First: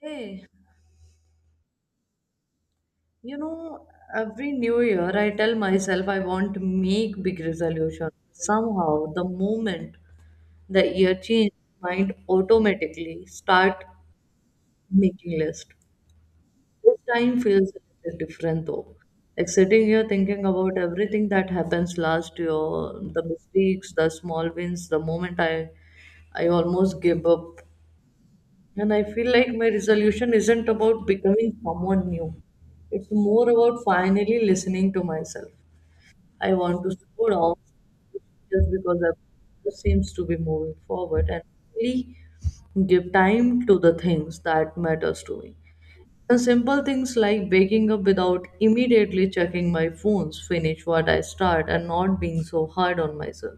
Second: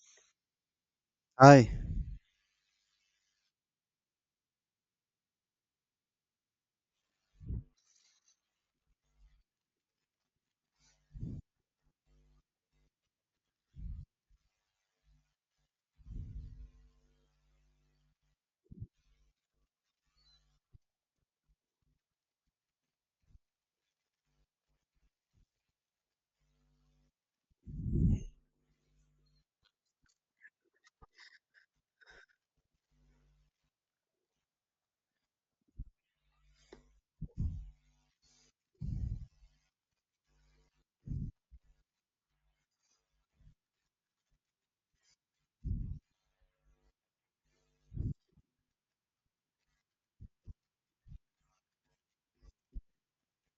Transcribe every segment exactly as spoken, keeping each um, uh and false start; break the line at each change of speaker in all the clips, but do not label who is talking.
Hey,
I,
you know, every new year I tell myself I want to make big resolution. Somehow, the moment the year change, mind automatically start making list. This time feels a little different though. Like sitting here thinking about everything that happens last year, the mistakes, the small wins, the moment I I almost give up. And I feel like my resolution isn't about becoming someone new. It's more about finally listening to myself. I want to slow down just because I seems to be moving forward and really give time to the things that matters to me. And simple things like waking up without immediately checking my phones, finish what I start and not being so hard on myself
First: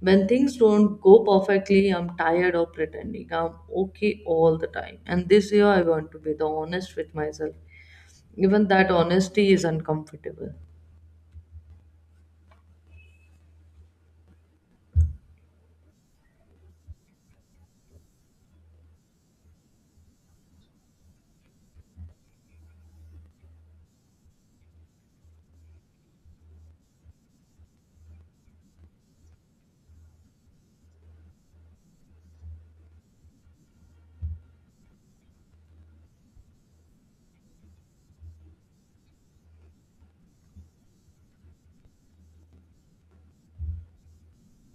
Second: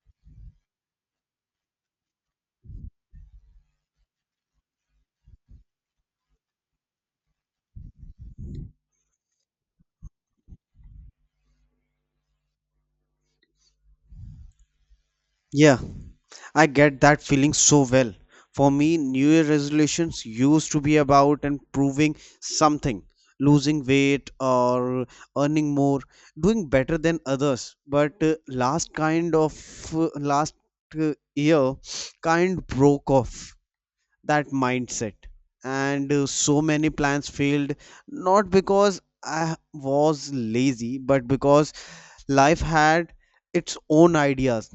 when things don't go perfectly, I'm tired of pretending I'm okay all the time. And this year, I want to be the honest with myself. Even that honesty is uncomfortable.
yeah, I get that feeling so well. For me, New Year resolutions used to be about improving something, losing weight or earning more, doing better than others. But uh, last kind of uh, last uh, year kind broke off that mindset. And uh, so many plans failed, not because I was lazy, but because life had its own ideas.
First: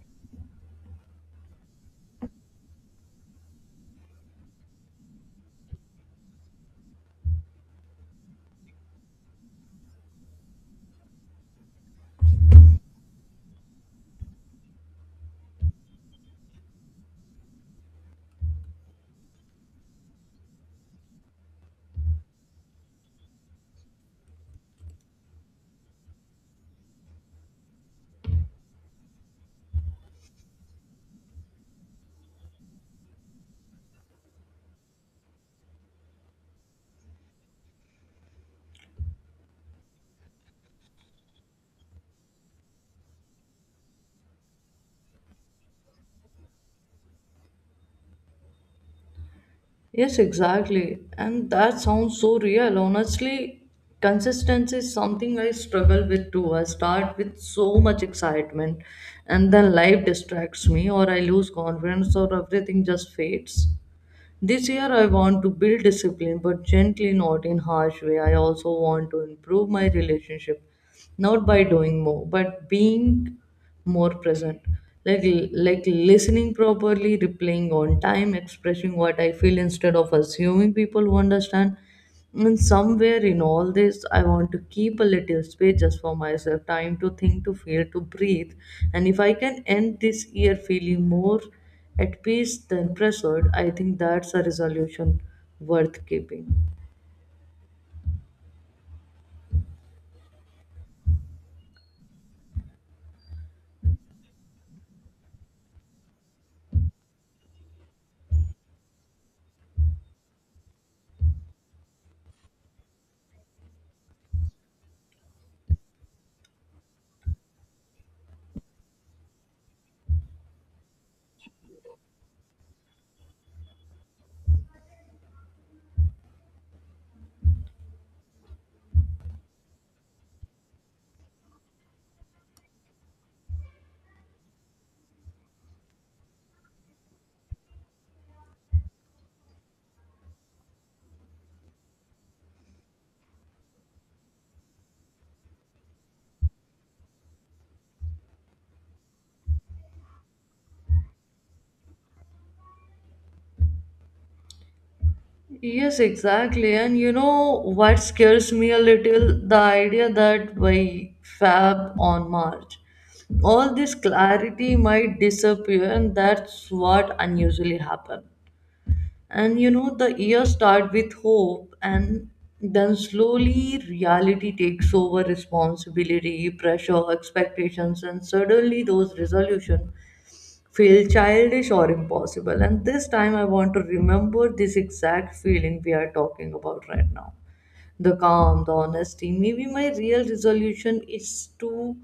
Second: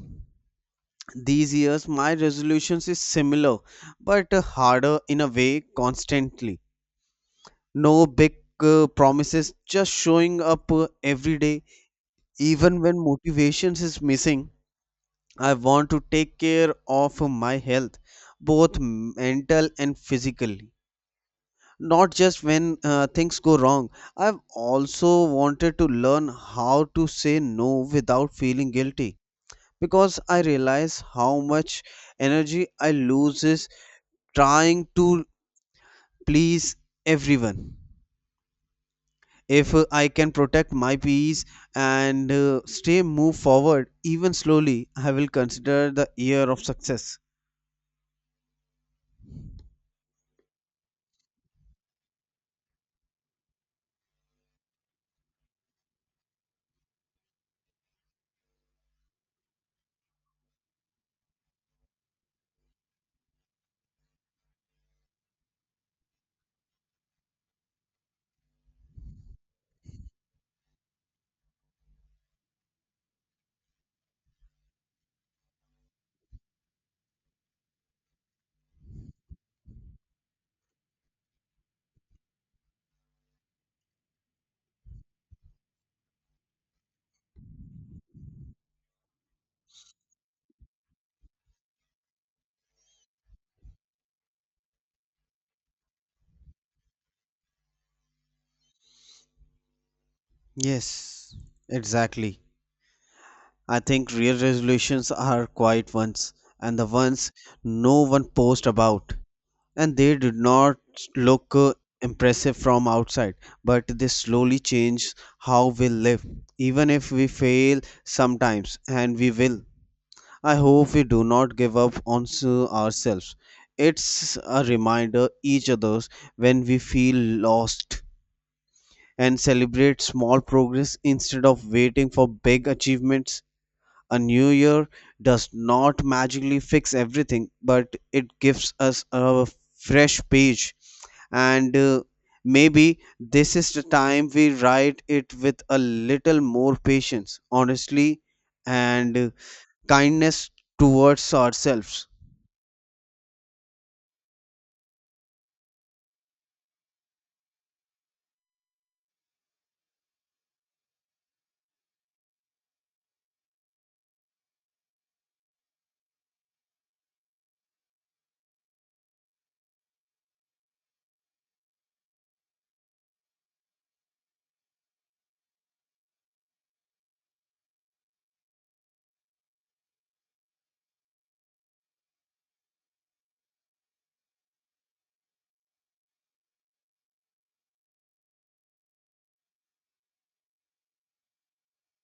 These years, my resolutions is similar, but uh, harder in a way constantly. No big uh, promises, just showing up uh, every day. Even when motivations is missing, I want to take care of my health, both mental and physically. Not just when uh, things go wrong. I've also wanted to learn how to say no without feeling guilty because I realize how much energy I lose trying to please everyone. If uh, I can protect my peace and uh, stay move forward even slowly, I will consider the year of success.
Yes, exactly. And that sounds so real. Honestly, consistency is something I struggle with too. I start with so much excitement, and then life distracts me, or I lose confidence, or everything just fades. This year, I want to build discipline, but gently, not in harsh way. I also want to improve my relationship, not by doing more, but being more present. Like, like listening properly, replying on time, expressing what I feel instead of assuming people who understand. And somewhere in all this, I want to keep a little space just for myself, time to think, to feel, to breathe. And if I can end this year feeling more at peace than pressured, I think that's a resolution worth keeping.
Yes, exactly. I think real resolutions are quiet ones and the ones no one posts about. And they did not look uh, impressive from outside, but they slowly change how we live. Even if we fail sometimes, and we will, I hope we do not give up on s- ourselves. It's a reminder each others when we feel lost and celebrate small progress instead of waiting for big achievements. A new year does not magically fix everything, but it gives us a fresh page and uh, maybe this is the time we write it with a little more patience honestly and uh, kindness towards ourselves.
Yes, exactly. And you know what scares me a little? The idea that by Fab on March, all this clarity might disappear, and that's what unusually happens. And you know, the year start with hope, and then slowly reality takes over responsibility, pressure, expectations, and suddenly those resolutions feel childish or impossible. And this time, I want to remember this exact feeling we are talking about right now, the calm, the honesty. Maybe my real resolution is to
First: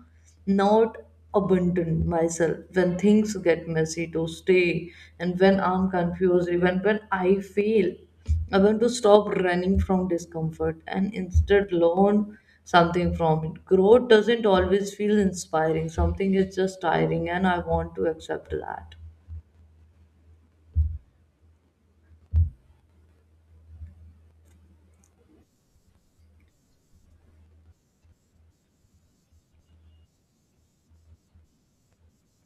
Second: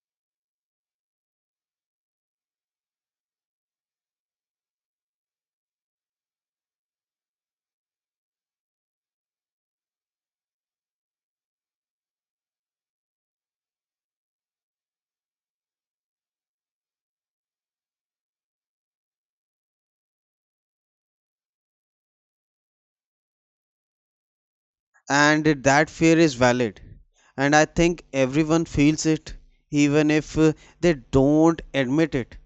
not abandon myself when things get messy, to stay, and when I'm confused, even when I fail. I want to stop running from discomfort and instead learn something from it. Growth doesn't always feel inspiring, something is just tiring, and I want to accept that.
And that fear is valid, and I think everyone feels it, even if uh, they don't admit it.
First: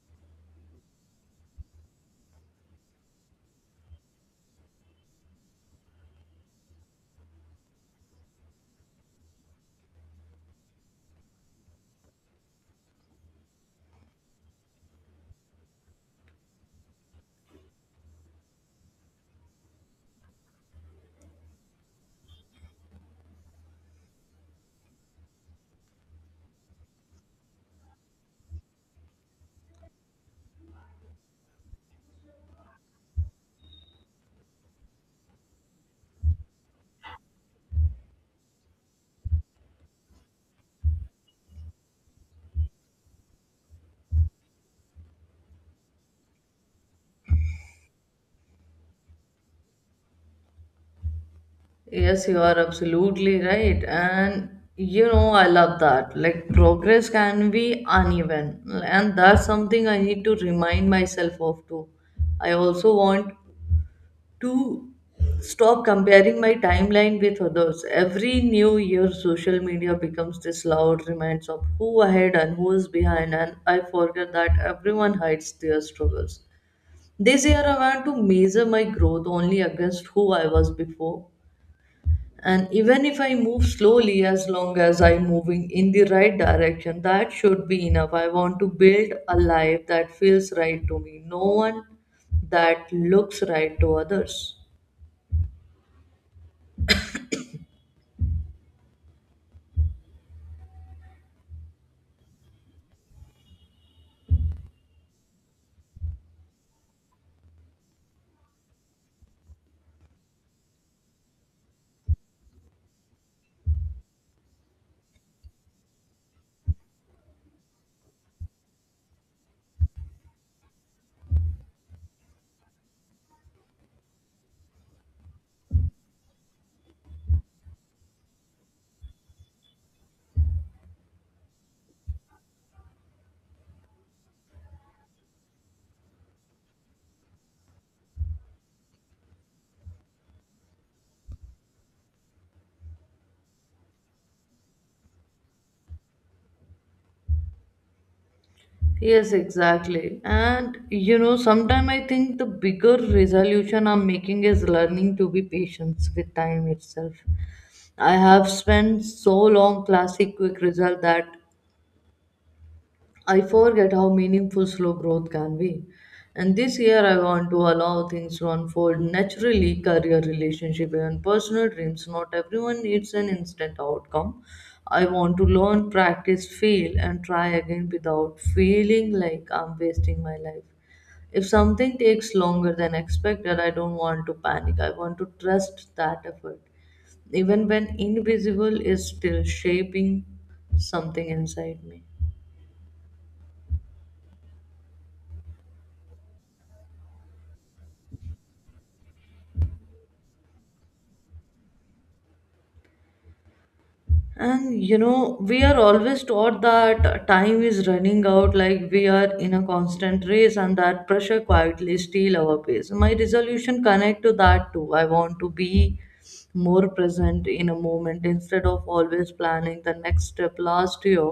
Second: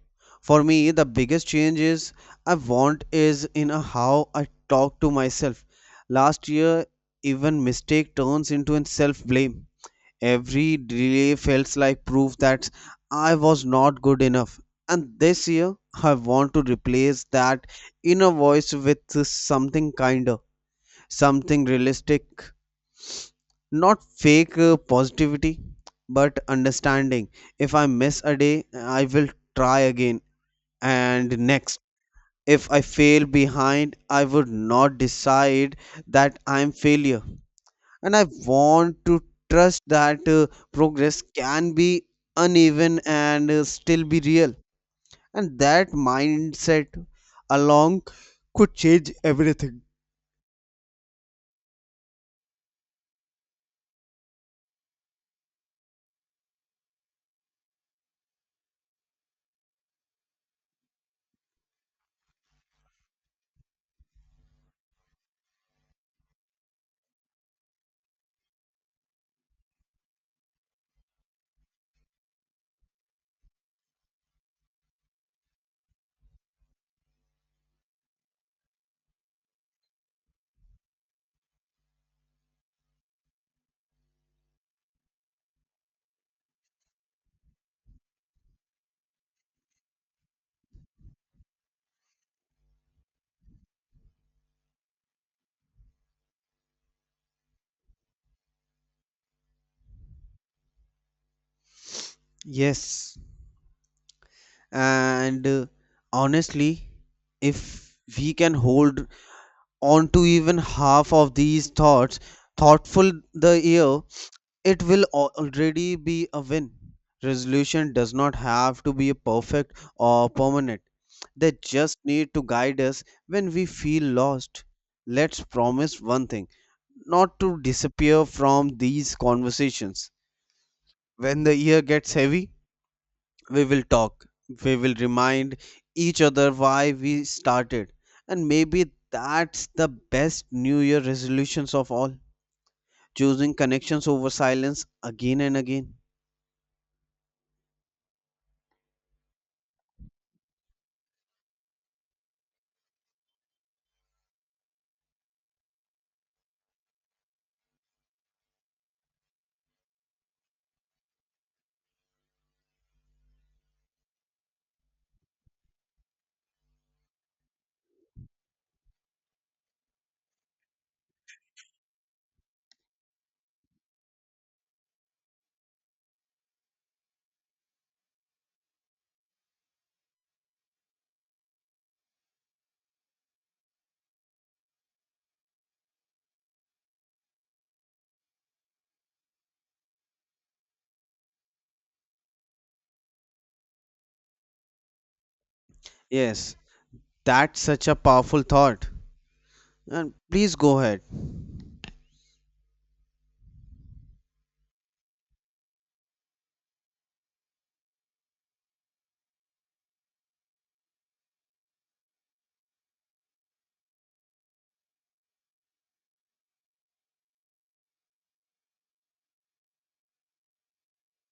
For me, the biggest change is I want is in a how I talk to myself. Last year, even mistake turns into a self blame. Every delay felt like proof that I was not good enough. And this year, I want to replace that inner voice with something kinder, something realistic, not fake uh, positivity, but understanding. If I miss a day, I will try again and next. If I fail behind, I would not decide that I'm failure, and I want to trust that uh, progress can be uneven and uh, still be real. And that mindset along could change everything.
Yes, you are absolutely right. And you know, I love that. Like, progress can be uneven, and that's something I need to remind myself of too. I also want to stop comparing my timeline with others. Every new year, social media becomes this loud reminds of who ahead and who is behind, and I forget that everyone hides their struggles. This year, I want to measure my growth only against who I was before, and even if I move slowly, as long as I'm moving in the right direction, that should be enough. I want to build a life that feels right to me, no one that looks right to others.
Yes. And uh, Honestly, if we can hold on to even half of these thoughts, thoughtful the year, it will al- already be a win. Resolution does not have to be perfect or permanent. They just need to guide us when we feel lost. Let's promise one thing, not to disappear from these conversations. When the year gets heavy, we will talk. We will remind each other why we started. And maybe that's the best New Year resolutions of all, choosing connections over silence again and again.
Yes, exactly. And you know, sometimes I think the bigger resolution I'm making is learning to be patient with time itself. I have spent so long classic quick result that I forget how meaningful slow growth can be. And this year, I want to allow things to unfold naturally, career, relationship, and personal dreams. Not everyone needs an instant outcome. I want to learn, practice, fail, and try again without feeling like I'm wasting my life. If something takes longer than expected, I don't want to panic. I want to trust that effort, even when invisible, is still shaping something inside me.
Yes, that's such a powerful thought. And please go ahead.
And you know, we are always taught that time is running out, like we are in a constant race, and that pressure quietly steal our pace. My resolution connect to that too. I want to be more present in a moment instead of always planning the next step. Last year,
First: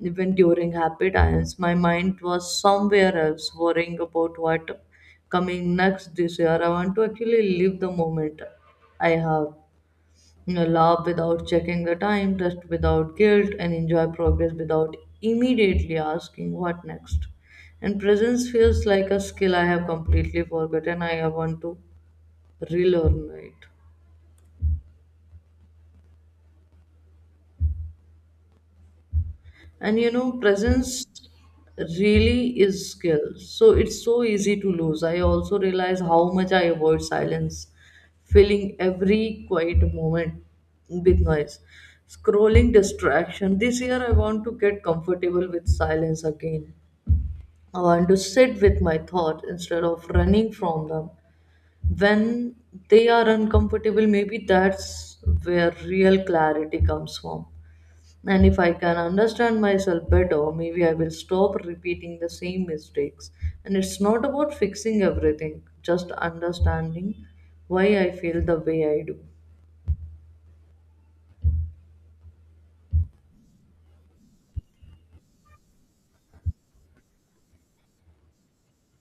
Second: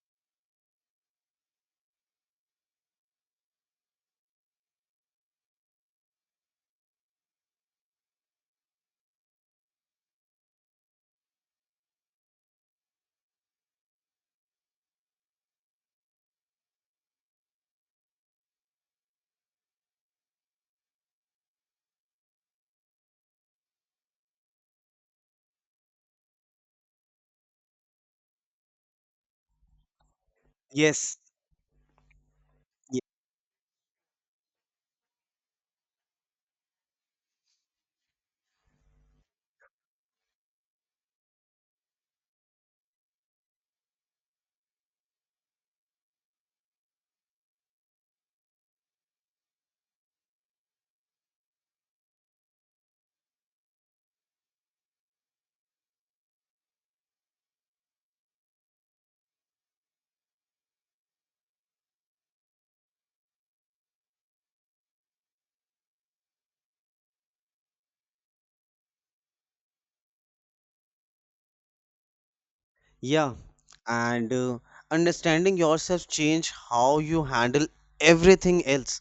even during happy times, my mind was somewhere else, worrying about what coming next this year. I want to actually live the moment I have. You know, laugh without checking the time, rest without guilt, and enjoy progress without immediately asking what next. And presence feels like a skill I have completely forgotten. I want to relearn it. And you know, presence
Yes.
really is skill. So it's so easy to lose. I also realize how much I avoid silence, filling every quiet moment with noise. Scrolling distraction. This year I want to get comfortable with silence again. I want to sit with my thoughts instead of running from them. When they are uncomfortable, maybe that's where real clarity comes from. And if I can understand myself better, maybe I will stop repeating the same mistakes. And it's not about fixing everything, just understanding why I feel the way I do.
Yeah, and uh, understanding yourself change how you handle everything else.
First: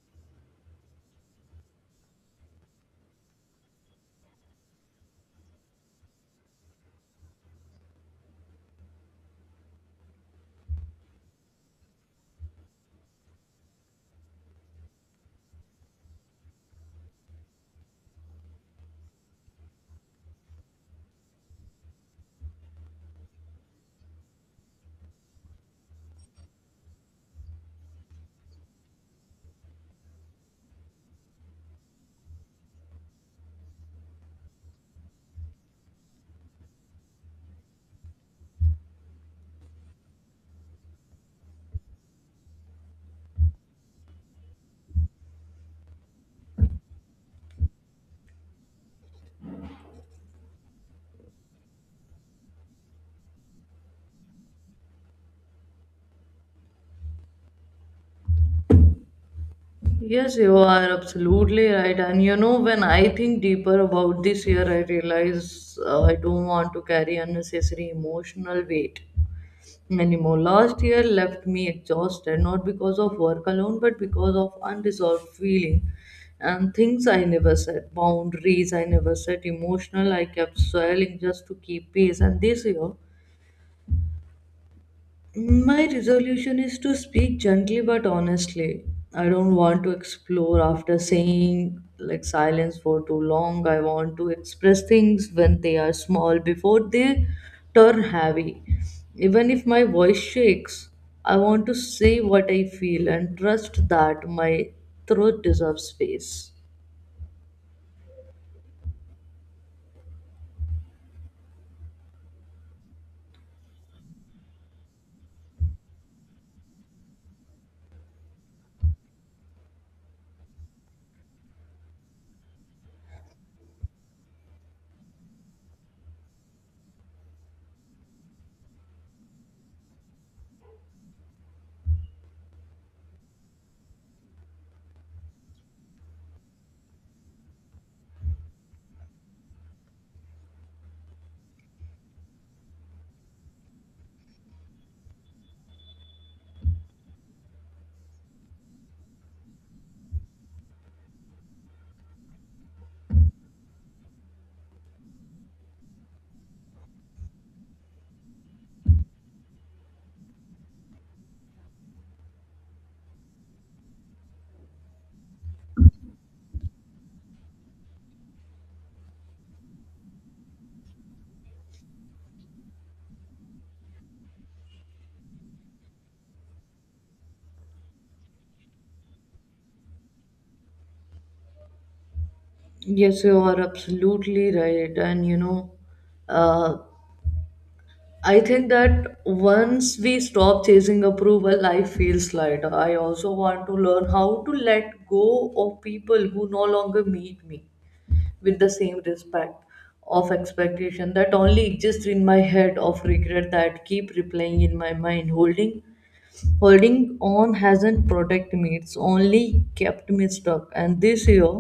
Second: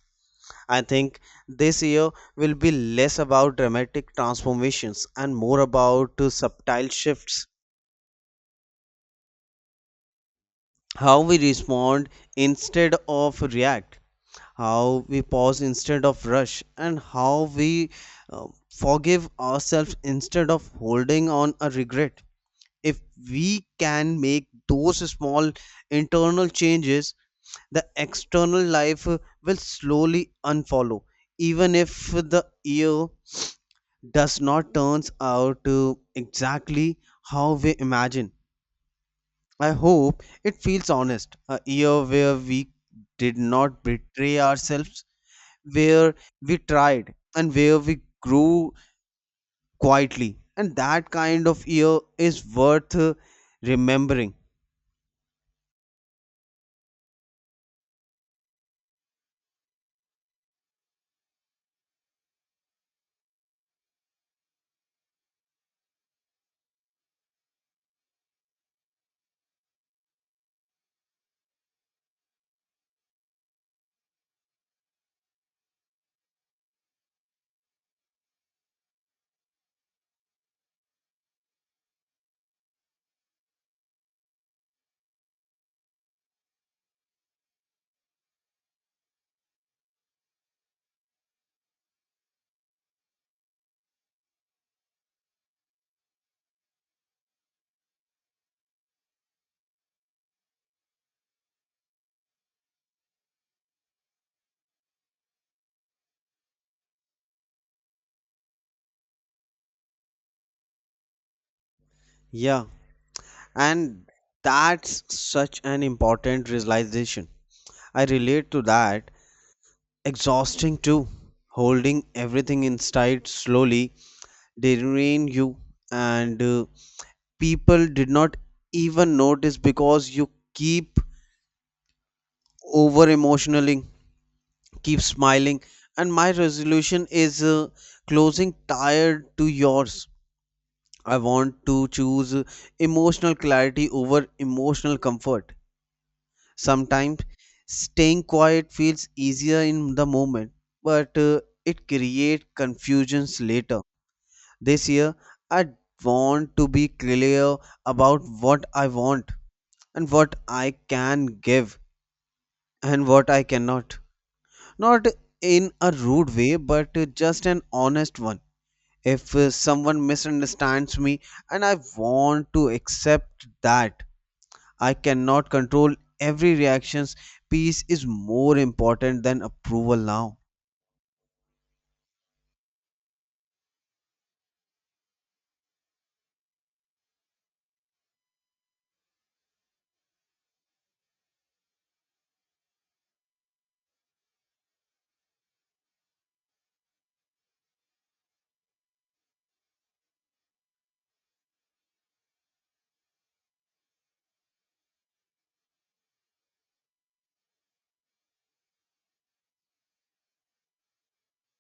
I think this year will be less about dramatic transformations and more about uh, subtle shifts. How we respond instead of react, how we pause instead of rush, and how we uh, forgive ourselves instead of holding on a regret. If we can make those small internal changes, the external life will slowly unfollow, even if the year does not turns out to exactly how we imagine. I hope it feels honest, a year where we did not betray ourselves, where we tried and where we grew quietly, and that kind of year is worth uh, remembering.
Yes, you are absolutely right. And you know, when I think deeper about this year, I realize uh, I don't want to carry unnecessary emotional weight anymore. Last year left me exhausted, not because of work alone, but because of unresolved feeling and things I never set, boundaries I never set, emotional I kept swelling just to keep peace. And this year, my resolution is to speak gently but honestly. I don't want to explore after saying like silence for too long. I want to express things when they are small before they turn heavy. Even if my voice shakes, I want to say what I feel and trust that my throat deserves space.
Yeah, and that's such an important realization. I relate to that. Exhausting too. Holding everything inside slowly they drain you, and uh, people did not even notice because you keep over emotionaling, keep smiling. And my resolution is uh, closing tired to yours. I want to choose uh, emotional clarity over emotional comfort. Sometimes staying quiet feels easier in the moment, but uh, it creates confusions later. This year, I want to be clear about what I want and what I can give and what I cannot. Not in a rude way, but uh, just an honest one. If uh, someone misunderstands me, and I want to accept that, I cannot control every reactions. Peace is more important than approval now.
Yes, you are absolutely right. And you know, uh, I think that once we stop chasing approval, life feels lighter. I also want to learn how to let go of people who no longer meet me with the same respect of expectation that only exists in my head of regret that keep replaying in my mind. Holding holding on hasn't protected me, it's only kept me stuck. And this year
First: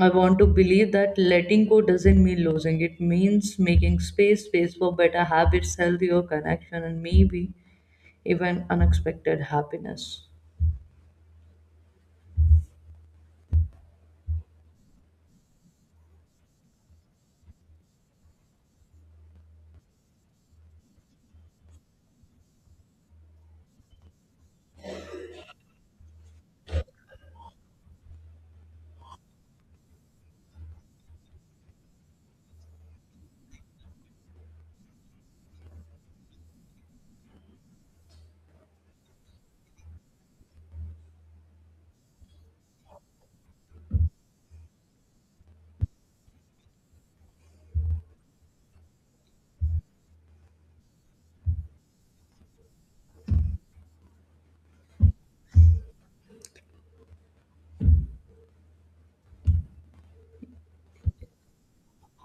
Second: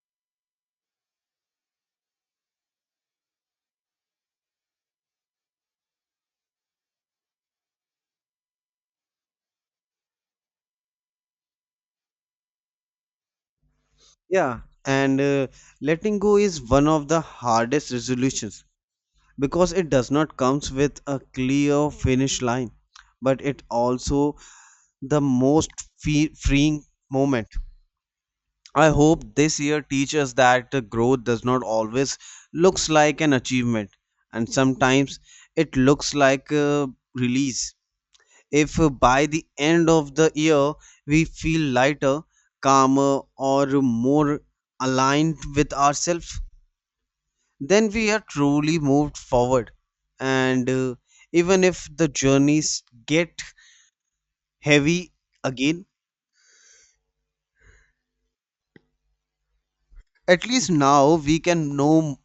I want to believe that letting go doesn't mean losing. It means making space, space for better habits, healthier connection, and maybe even unexpected happiness.
Yeah, and uh, letting go is one of the hardest resolutions because it does not comes with a clear finish line, but it also the most fe- freeing moment. I hope this year teaches that the growth does not always looks like an achievement, and sometimes it looks like a release. If by the end of the year we feel lighter, calmer, or more aligned with ourselves, then we are truly moved forward. And uh, even if the journeys get heavy again, at least now we can know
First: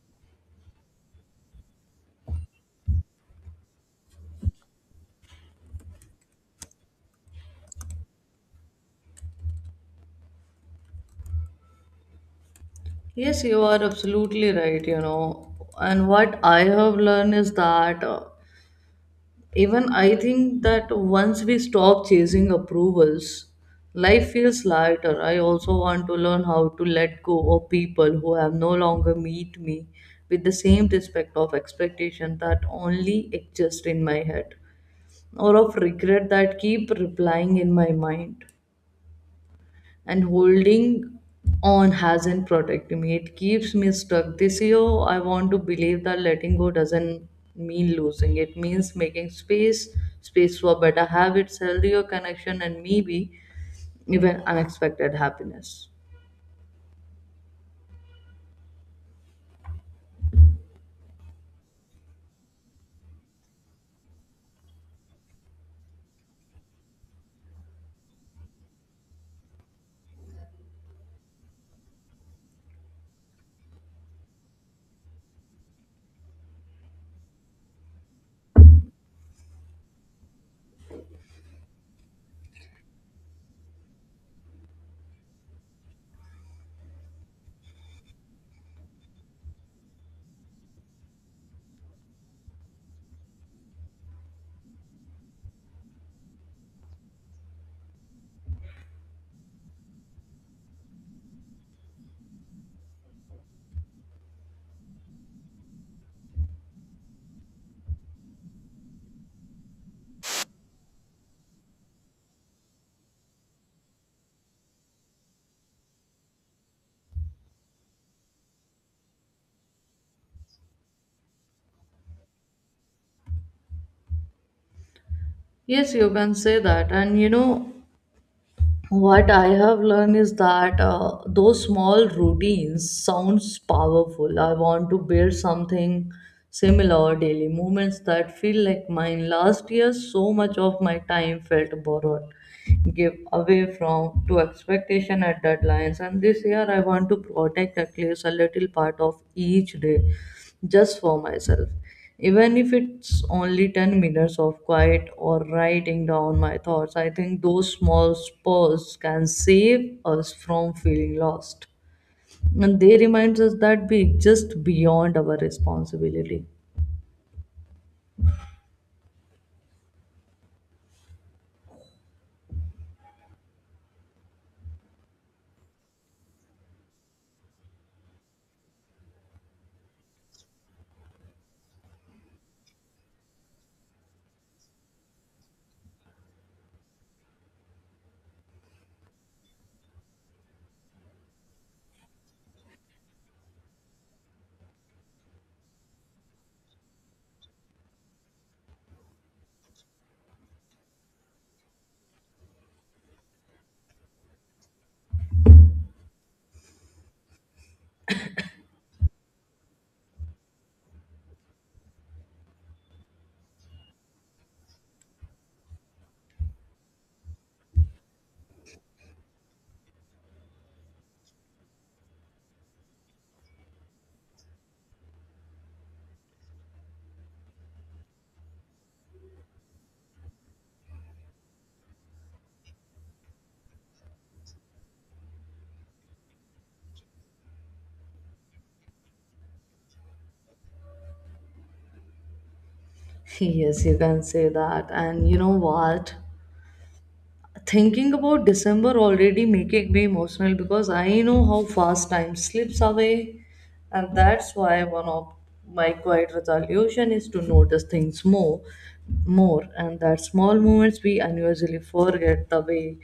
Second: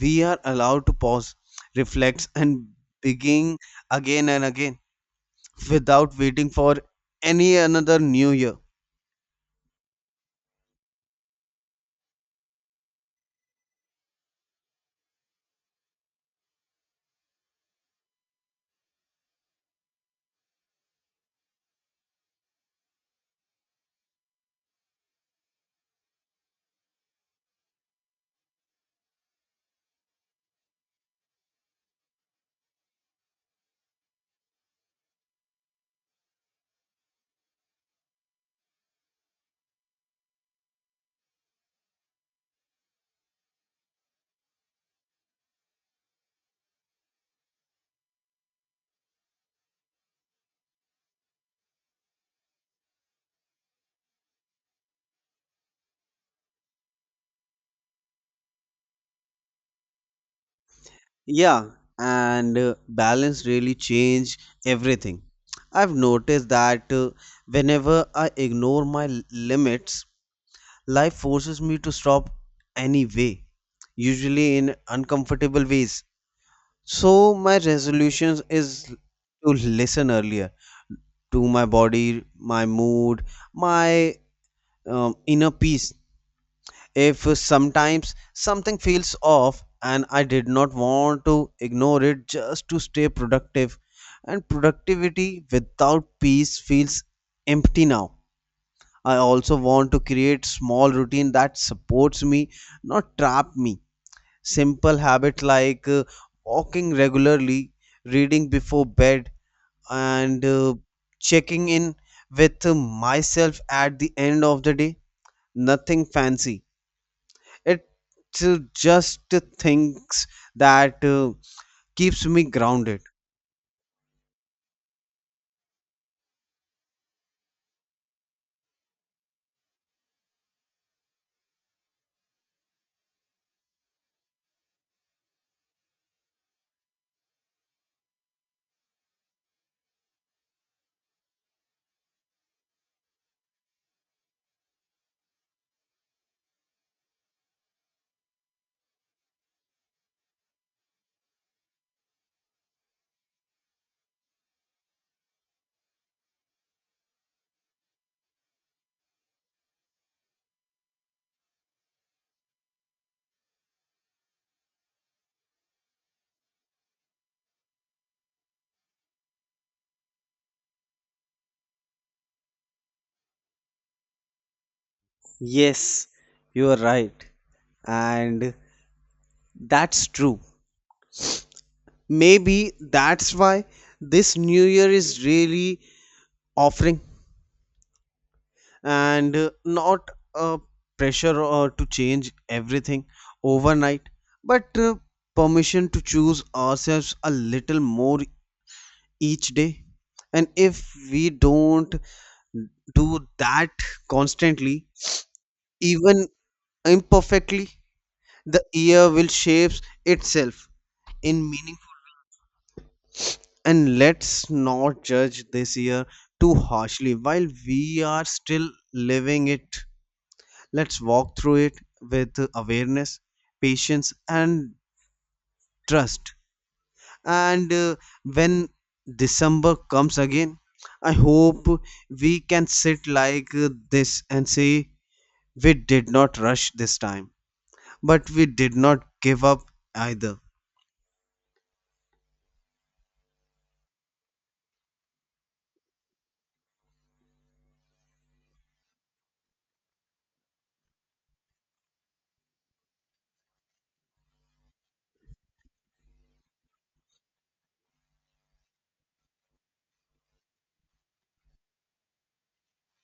we are allowed to pause, reflect, and begin again and again without waiting for any another new year.
Yes, you are absolutely right, you know. And what I have learned is that uh, even I think that once we stop chasing approvals, life feels lighter. I also want to learn how to let go of people who have no longer meet me with the same respect of expectation that only exist in my head or of regret that keep replying in my mind and holding on hasn't protected me. It keeps me stuck. This year, I want to believe that letting go doesn't mean losing. It means making space, space for better habits, healthier connection, and maybe even unexpected happiness.
Yeah, and uh, balance really change everything. I've noticed that uh, whenever I ignore my l- limits, life forces me to stop anyway, usually in uncomfortable ways. So my resolutions is to listen earlier to my body, my mood, my um, inner peace. If sometimes something feels off, and I did not want to ignore it just to stay productive. And productivity without peace feels empty now. I also want to create small routine that supports me, not trap me. Simple habit like uh, walking regularly, reading before bed, and uh, checking in with myself at the end of the day. Nothing fancy, it uh, just thinks that uh, keeps me grounded.
Yes, you can say that. And you know, what I have learned is that uh, those small routines sounds powerful. I want to build something similar, daily movements that feel like mine. Last year so much of my time felt borrowed, give away from to expectation at deadlines, and this year I want to protect at least a little part of each day just for myself. Even if it's only ten minutes of quiet or writing down my thoughts, I think those small spurs can save us from feeling lost. And they remind us that we exist beyond our responsibility.
Yes, you are right, and that's true. Maybe that's why this new year is really offering, and uh, not a pressure or to change everything overnight, but uh, permission to choose ourselves a little more each day. And if we don't do that constantly, even imperfectly, the year will shape itself in meaningful. And let's not judge this year too harshly. While we are still living it, let's walk through it with awareness, patience, and trust. And uh, when December comes again, I hope we can sit like this and say, we did not rush this time. But we did not give up either.
Yes, you can say that. And you know what? Thinking about december already making me emotional because I know how fast time slips away, and that's why one of my quiet resolution is to notice things more more, and that small moments we unusually forget, the way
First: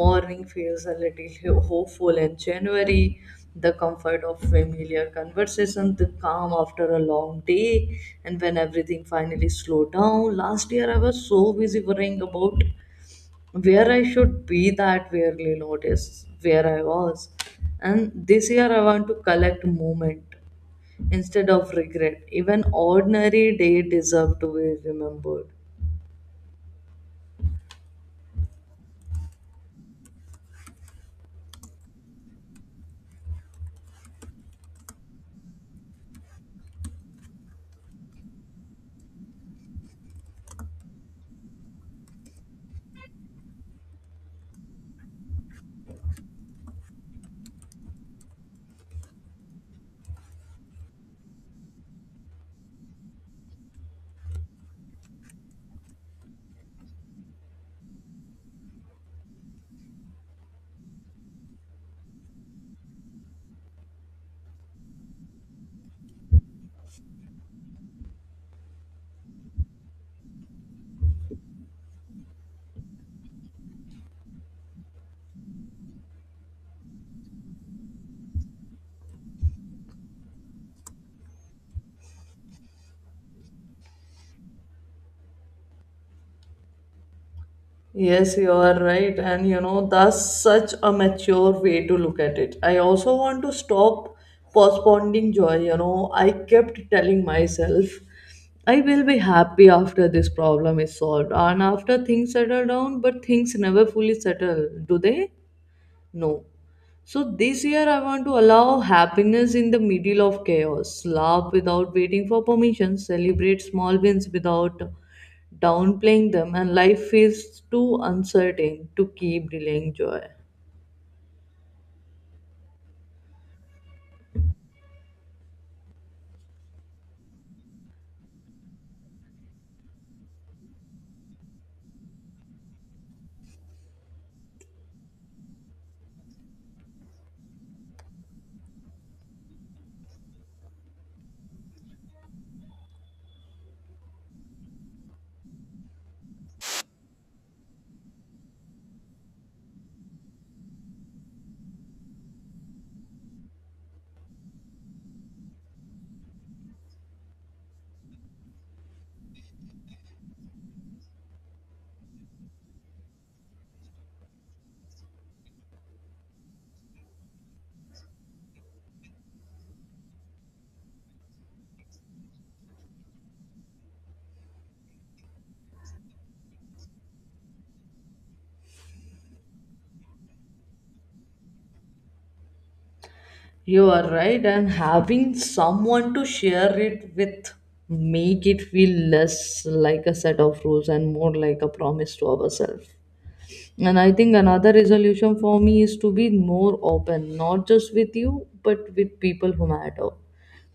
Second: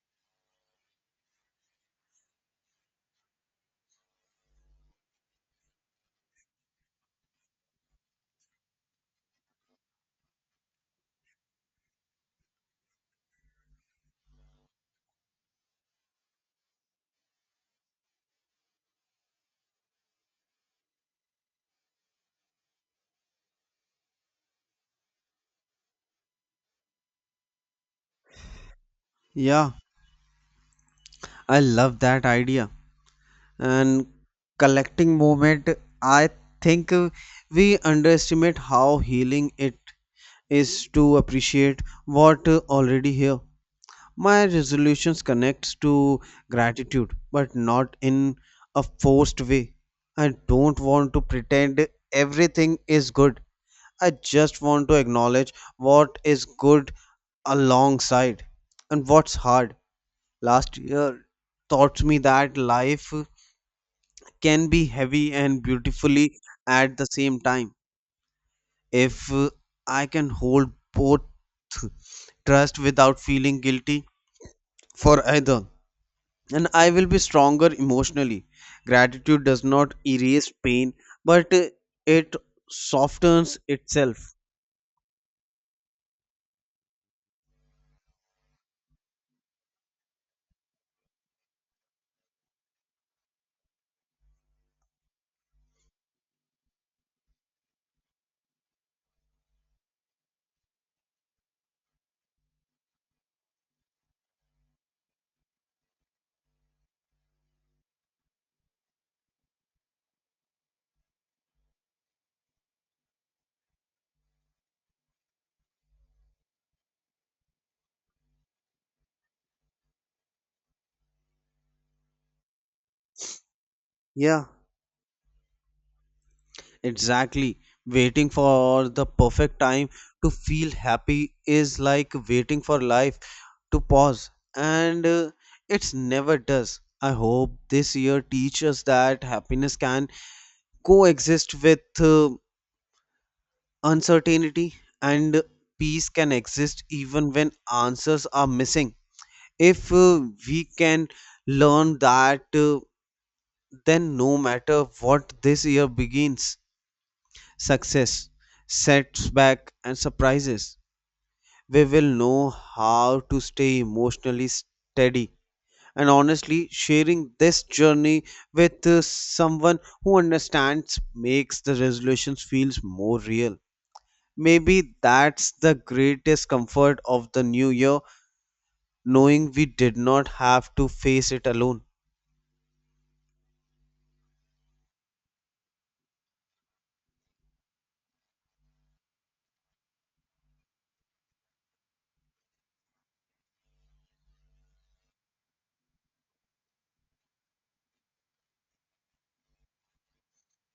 morning feels a little ho- hopeful in january, the comfort of familiar conversation, the calm after a long day, and when everything finally slowed down last year I was so busy worrying about where I should be that rarely noticed where I was. And this year I want to collect moment instead of regret. Even ordinary day deserve to be remembered.
Yeah, I love that idea. And collecting movement, I think uh, we underestimate how healing it is to appreciate what uh, already here. My resolutions connects to gratitude, but not in a forced way. I don't want to pretend everything is good. I just want to acknowledge what is good alongside and what's hard. Last year taught me that life can be heavy and beautifully at the same time. If uh, I can hold both trust without feeling guilty for either, and I will be stronger emotionally. Gratitude does not erase pain, but uh, it softens itself.
Yes, you are right. And you know, that's such a mature way to look at it. I also want to stop postponing joy. You know, I kept telling myself, I will be happy after this problem is solved and after things settle down, but things never fully settle, do they? No. So this year I want to allow happiness in the middle of chaos, laugh without waiting for permission, celebrate small wins without downplaying them, and life feels too uncertain to keep delaying joy.
Yeah. Exactly. Waiting for the perfect time to feel happy is like waiting for life to pause, and uh, it's never does. I hope this year teaches that happiness can coexist with uh, uncertainty and peace can exist even when answers are missing. If uh, we can learn that, uh, then no matter what this year begins, success, setbacks, and surprises. We will know how to stay emotionally steady. And honestly, sharing this journey with uh, someone who understands makes the resolutions feels more real. Maybe that's the greatest comfort of the new year, knowing we did not have to face it alone.
You are right, and having someone to share it with make it feel less like a set of rules and more like a promise to ourselves. And I think another resolution for me is to be more open, not just with you, but with people who matter.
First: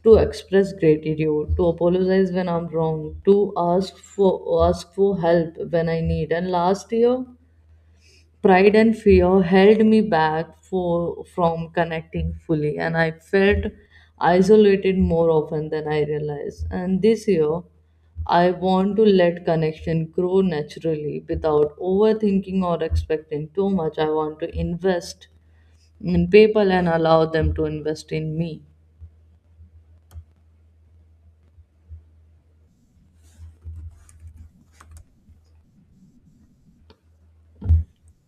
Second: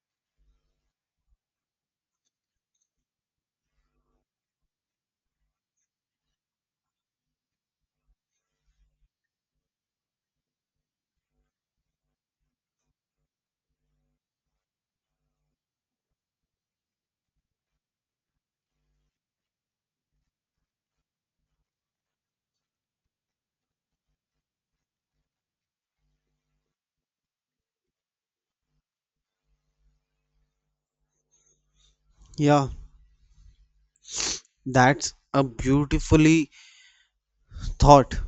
To express gratitude, to apologize when I'm wrong, to ask for ask for help when I need. And last year, pride and fear held me back for, from connecting fully, and I felt isolated more often than I realized. And this year, I want to let connection grow naturally without overthinking or expecting too much. I want to invest in people and allow them to invest in me.
Yeah, that's a beautifully thought.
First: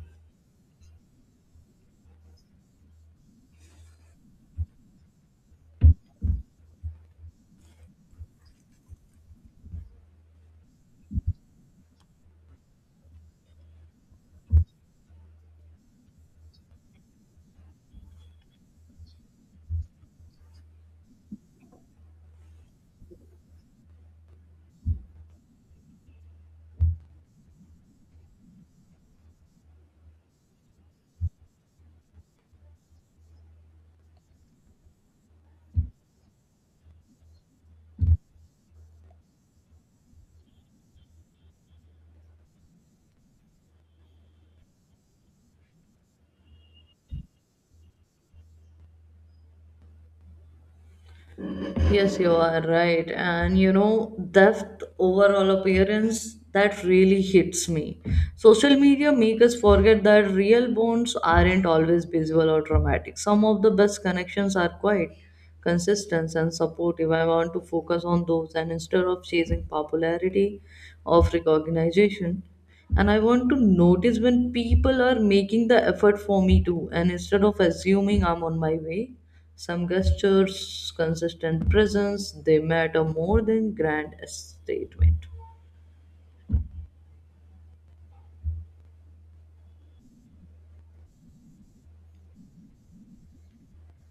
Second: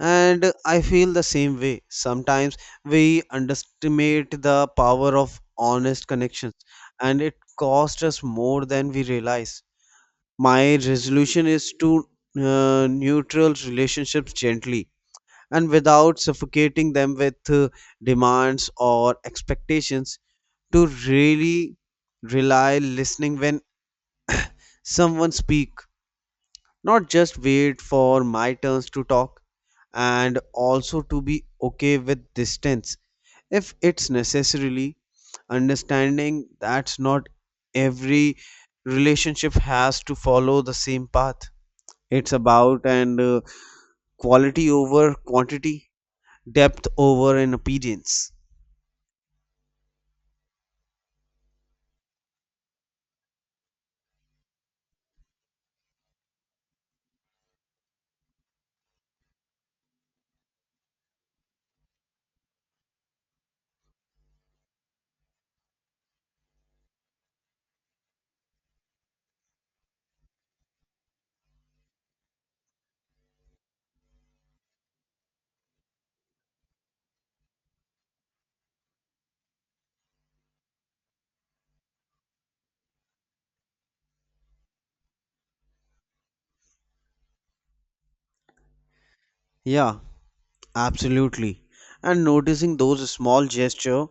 And I feel the same way. Sometimes we underestimate the power of honest connections, and it costs us more than we realize. My resolution is to uh, neutral relationships gently and without suffocating them with uh, demands or expectations, to really rely listening when someone speak, not just wait for my turns to talk, and also to be okay with distance if it's necessarily, understanding that's not every relationship has to follow the same path. It's about and uh, quality over quantity, depth over an appearance.
Yes, you are right. And you know, depth overall appearance that really hits me. Social media make us forget that real bonds aren't always visual or dramatic. Some of the best connections are quiet, consistent, and supportive. I want to focus on those, and instead of chasing popularity of recognition, and I want to notice when people are making the effort for me too, and instead of assuming I'm on my way. Some gestures, consistent presence, they matter more than grand statement.
Yeah, absolutely. And noticing those small gesture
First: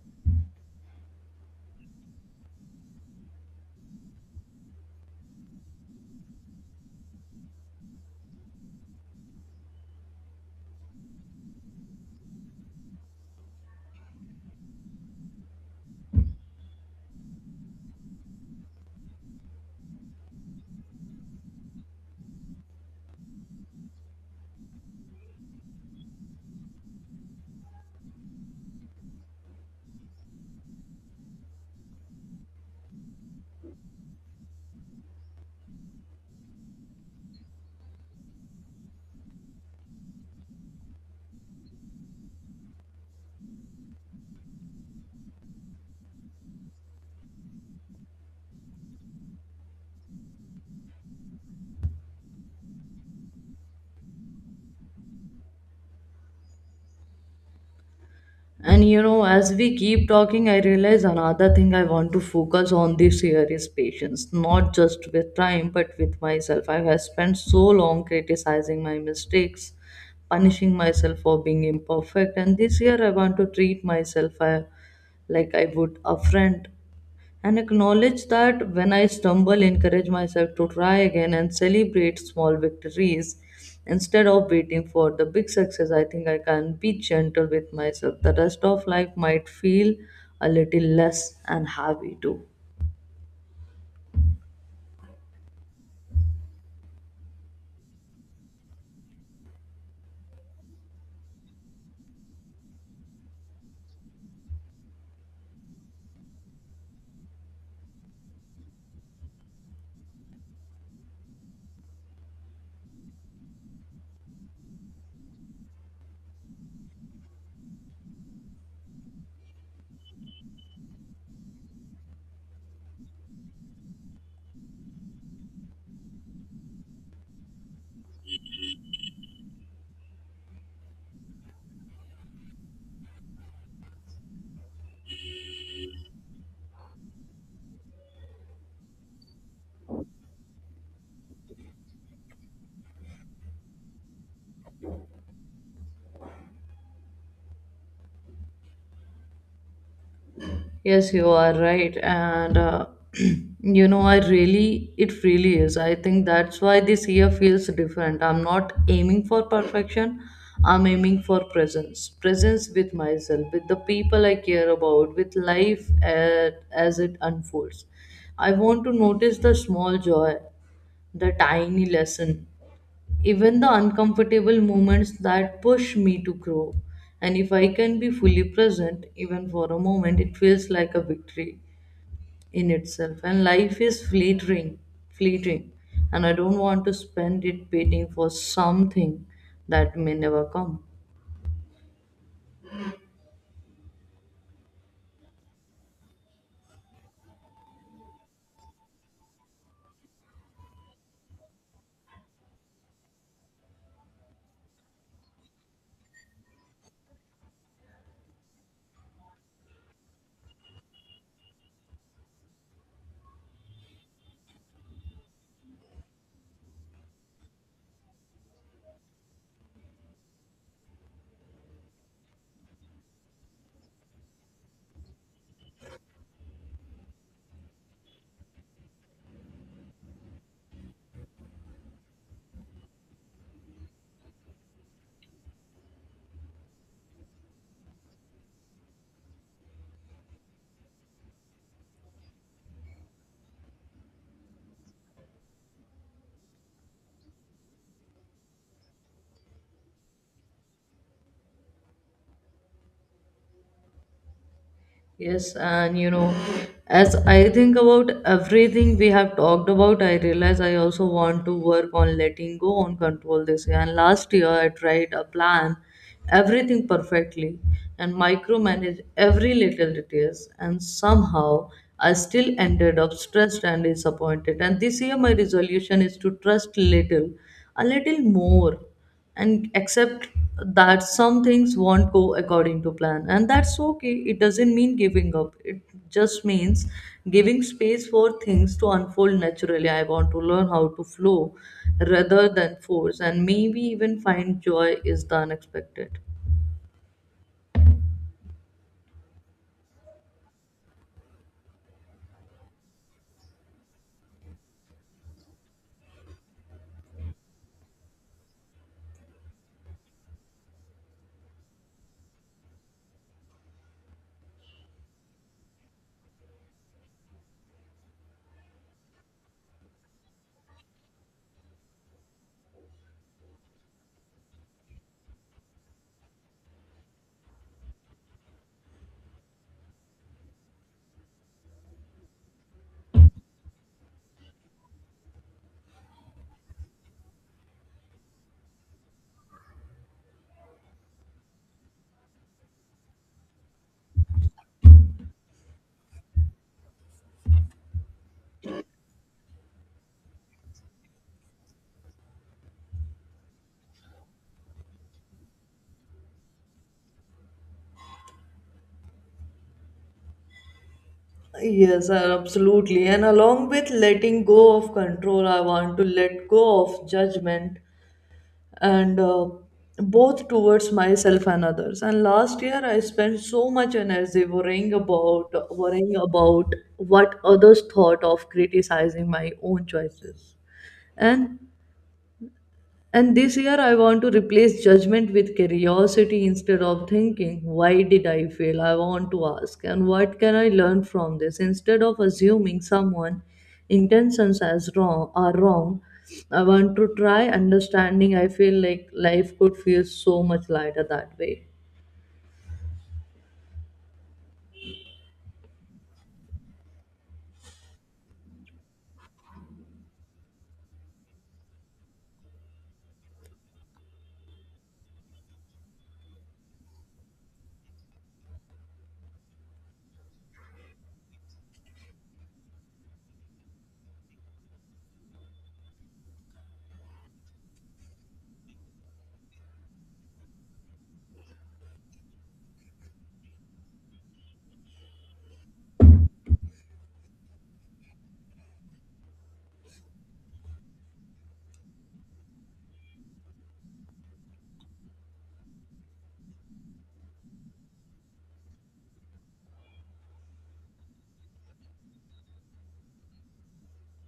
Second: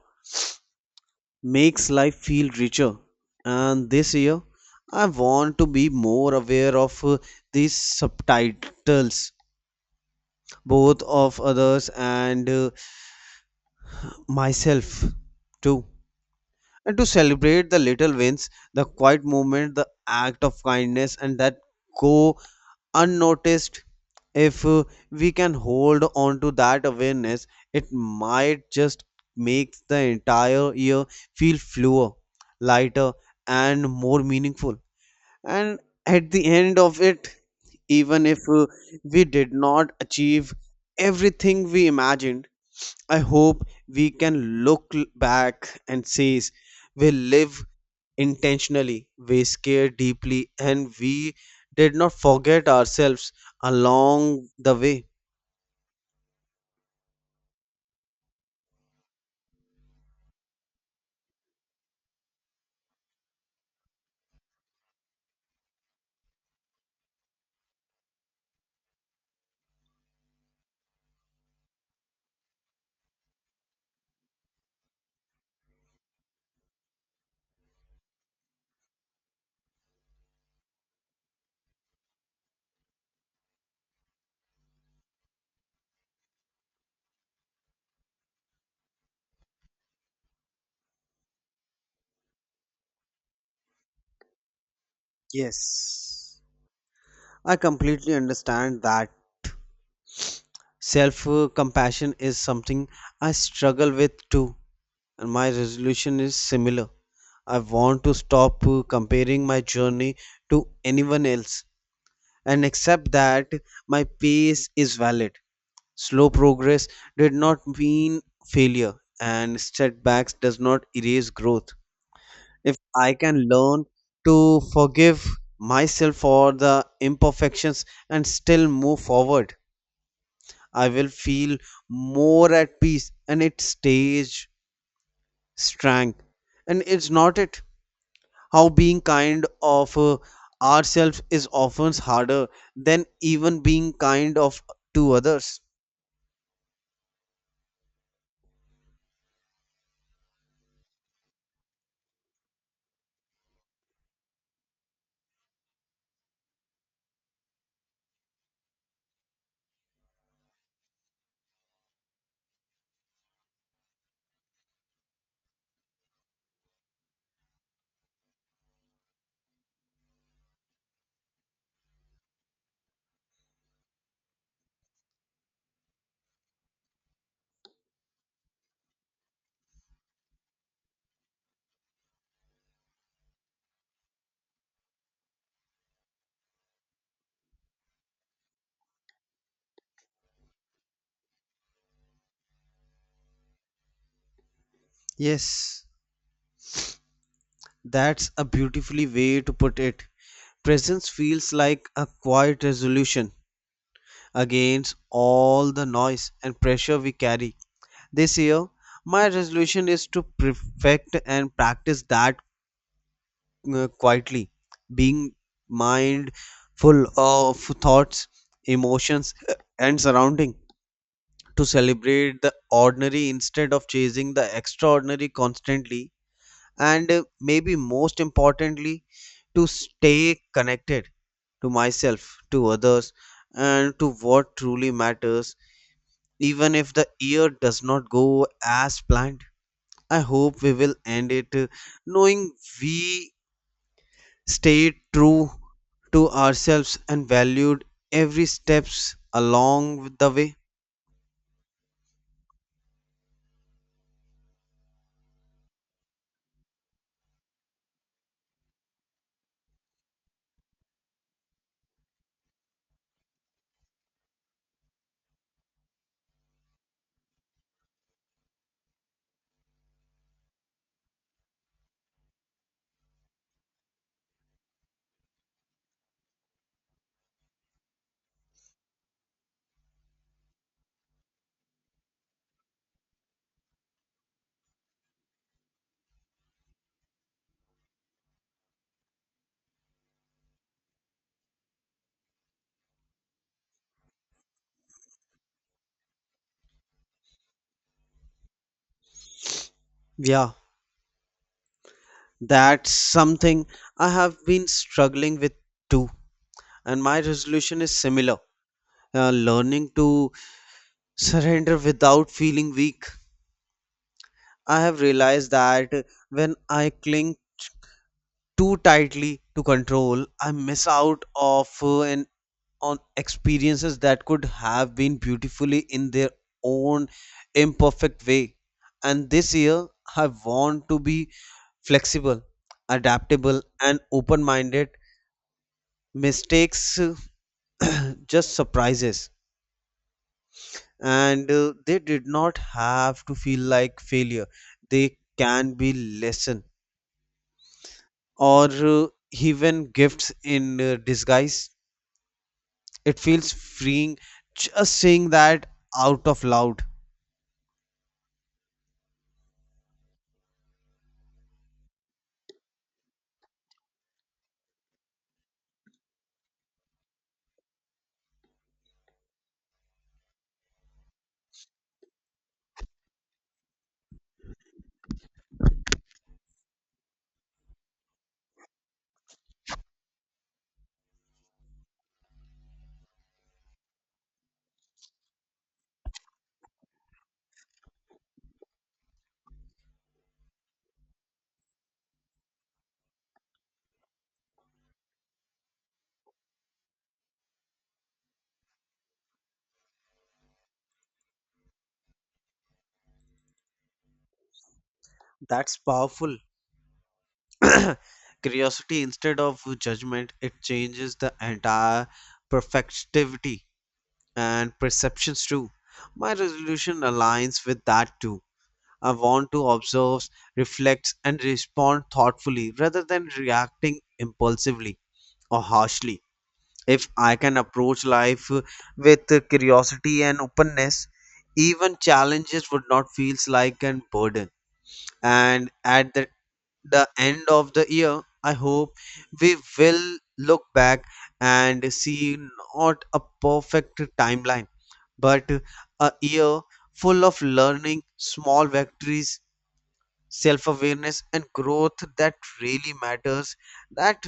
makes life feel richer, and this year I want to be more aware of uh, these subtitles, both of others and uh, myself too. And to celebrate the little wins, the quiet movement, the act of kindness, and that go unnoticed. If uh, we can hold on to that awareness, it might just make the entire year feel fluer, lighter, and more meaningful. And at the end of it, even if uh, we did not achieve everything we imagined, I hope we can look l- back and say we live intentionally, we scared deeply, and we did not forget ourselves along the way.
And you know, as we keep talking, I realize another thing I want to focus on this year is patience, not just with time, but with myself. I have spent so long criticizing my mistakes, punishing myself for being imperfect, and this year I want to treat myself uh, like I would a friend and acknowledge that when I stumble, encourage myself to try again and celebrate small victories instead of waiting for the big success. I think I can be gentle with myself. The rest of life might feel a little less and heavy too.
Yes. I completely understand that self compassion is something I struggle with too, and my resolution is similar. I want to stop uh, comparing my journey to anyone else and accept that my pace is valid. Slow progress did not mean failure, and setbacks does not erase growth. If I can learn to forgive myself for the imperfections and still move forward, I will feel more at peace and it stays strength. And it's not it how being kind of uh, ourselves is often harder than even being kind of to others.
Yes, you are right. And, uh, you know, I really, it really is. I think that's why this year feels different. I'm not aiming for perfection, I'm aiming for presence. Presence with myself, with the people I care about, with life uh, as it unfolds. I want to notice the small joy, the tiny lesson, even the uncomfortable moments that push me to grow. And if I can be fully present, even for a moment, it feels like a victory in itself. And life is fleeting, fleeting. And I don't want to spend it waiting for something that may never come.
Yes. That's a beautifully way to put it. Presence feels like a quiet resolution against all the noise and pressure we carry. This year, my resolution is to perfect and practice that uh, quietly, being mind full of thoughts, emotions, uh, and surrounding. To celebrate the ordinary instead of chasing the extraordinary constantly, and uh, maybe most importantly, to stay connected to myself, to others, and to what truly matters, even if the year does not go as planned. I hope we will end it uh, knowing we stayed true to ourselves and valued every steps along the way.
Yes, and you know, as I think about everything we have talked about, I realize I also want to work on letting go on control this year. And last year, I tried a plan everything perfectly and micromanage every little details, and somehow I still ended up stressed and disappointed. And this year, my resolution is to trust little, a little more and accept that some things won't go according to plan, and that's okay. It doesn't mean giving up, it just means giving space for things to unfold naturally. I want to learn how to flow rather than force, and maybe even find joy is the unexpected.
Yeah, that's something I have been struggling with too, and my resolution is similar. Uh, learning to surrender without feeling weak. I have realized that when I cling too tightly to control, I miss out of uh, and on experiences that could have been beautifully in their own imperfect way. And this year, I want to be flexible, adaptable, and open-minded. Mistakes uh, just surprises, and uh, they did not have to feel like failure. They can be lesson or uh, even gifts in uh, disguise. It feels freeing just saying that out of loud.
Yes, sir, absolutely. And along with letting go of control, I want to let go of judgment and uh, both towards myself and others. And last year I spent so much energy worrying about worrying about what others thought of, criticizing my own choices, and and this year, I want to replace judgment with curiosity. Instead of thinking, why did I fail? I want to ask, and what can I learn from this? Instead of assuming someone intentions as wrong are wrong, I want to try understanding. I feel like life could feel so much lighter that way.
That's powerful. Curiosity instead of judgment, it changes the entire perfectivity and perceptions too. My resolution aligns with that too. I want to observe, reflect, and respond thoughtfully rather than reacting impulsively or harshly. If I can approach life with curiosity and openness, even challenges would not feel like a burden. And at the, the end of the year, I hope we will look back and see not a perfect timeline, but a year full of learning, small victories, self awareness, and growth that really matters. That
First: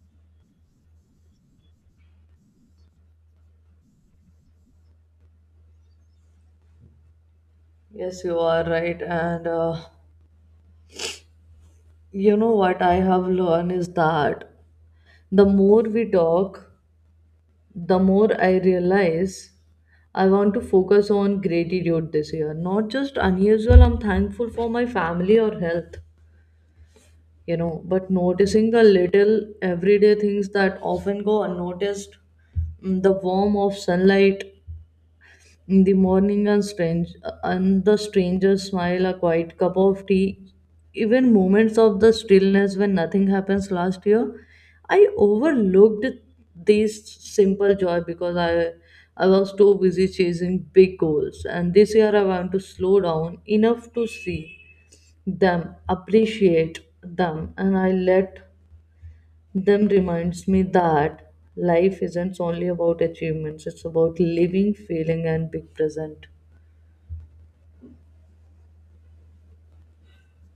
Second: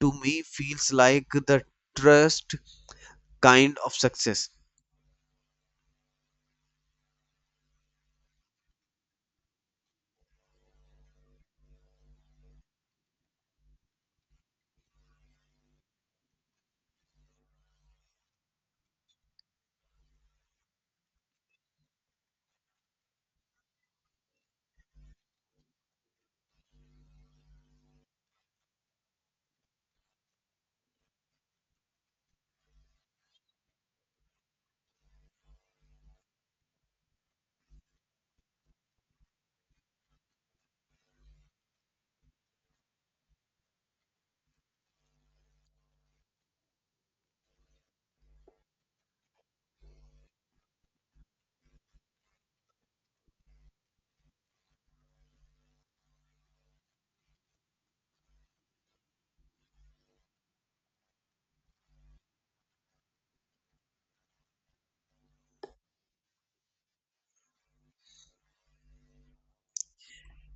to me feels like the trust kind of success.
Yes, you are right. And uh, you know what I have learned is that the more we talk, the more I realize I want to focus on gratitude this year. Not just unusual, I'm thankful for my family or health, you know, but noticing the little everyday things that often go unnoticed, mm, the warmth of sunlight in the morning and strange and the stranger's smile, a quiet cup of tea, even moments of the stillness when nothing happens. Last year, I overlooked this simple joy because I I was too busy chasing big goals. And this year I want to slow down enough to see them, appreciate them, and I let them reminds me that life isn't only about achievements, it's about living, feeling and being present.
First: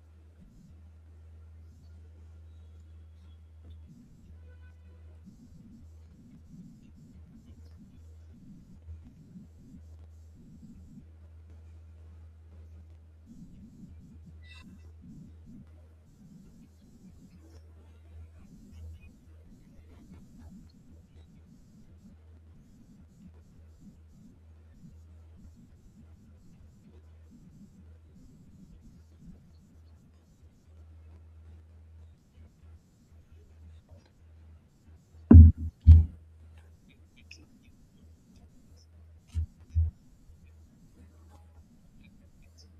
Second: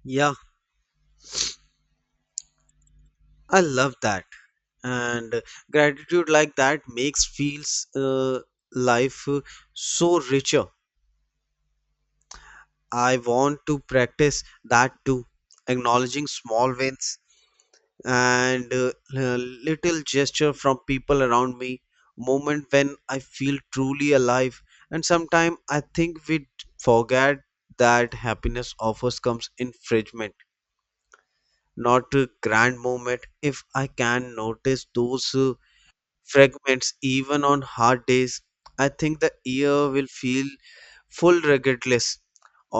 Yeah, I love that. And gratitude like that makes feels uh, life uh, so richer. I want to practice that too, acknowledging small wins and uh, uh, little gesture from people around me, moment when I feel truly alive. And sometimes I think we forget that happiness offers comes in fragment. Not a grand moment. If I can notice those uh, fragments even on hard days, I think the year will feel full regardless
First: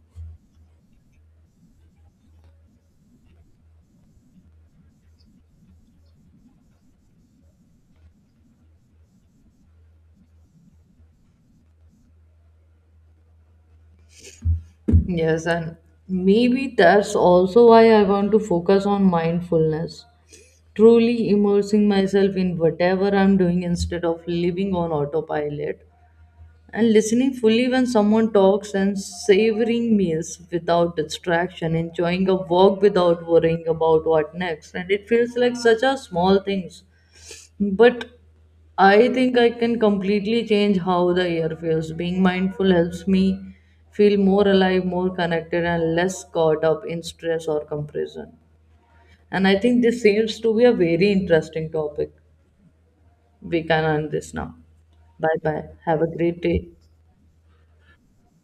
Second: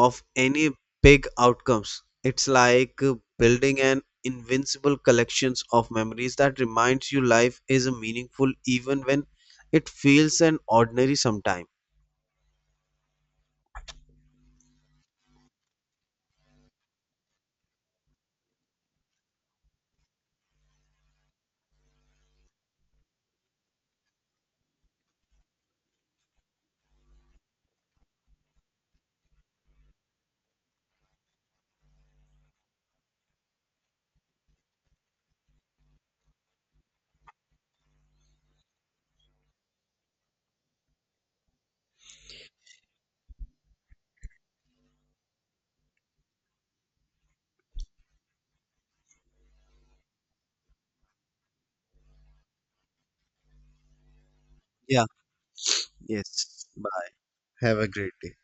of any big outcomes. It's like uh, building an invincible collections of memories that reminds you life is meaningful even when it feels an ordinary sometime.
Yes, and maybe that's also why I want to focus on mindfulness. Truly immersing myself in whatever I'm doing instead of living on autopilot, and listening fully when someone talks, and savoring meals without distraction, enjoying a walk without worrying about what next. And it feels like such a small things, but I think I can completely change how the year feels. Being mindful helps me feel more alive, more connected, and less caught up in stress or comparison. And I think this seems to be a very interesting topic. We can end this now.
Yeah.
Bye bye. Have a great
Yes,
day.
bye. Have a great day.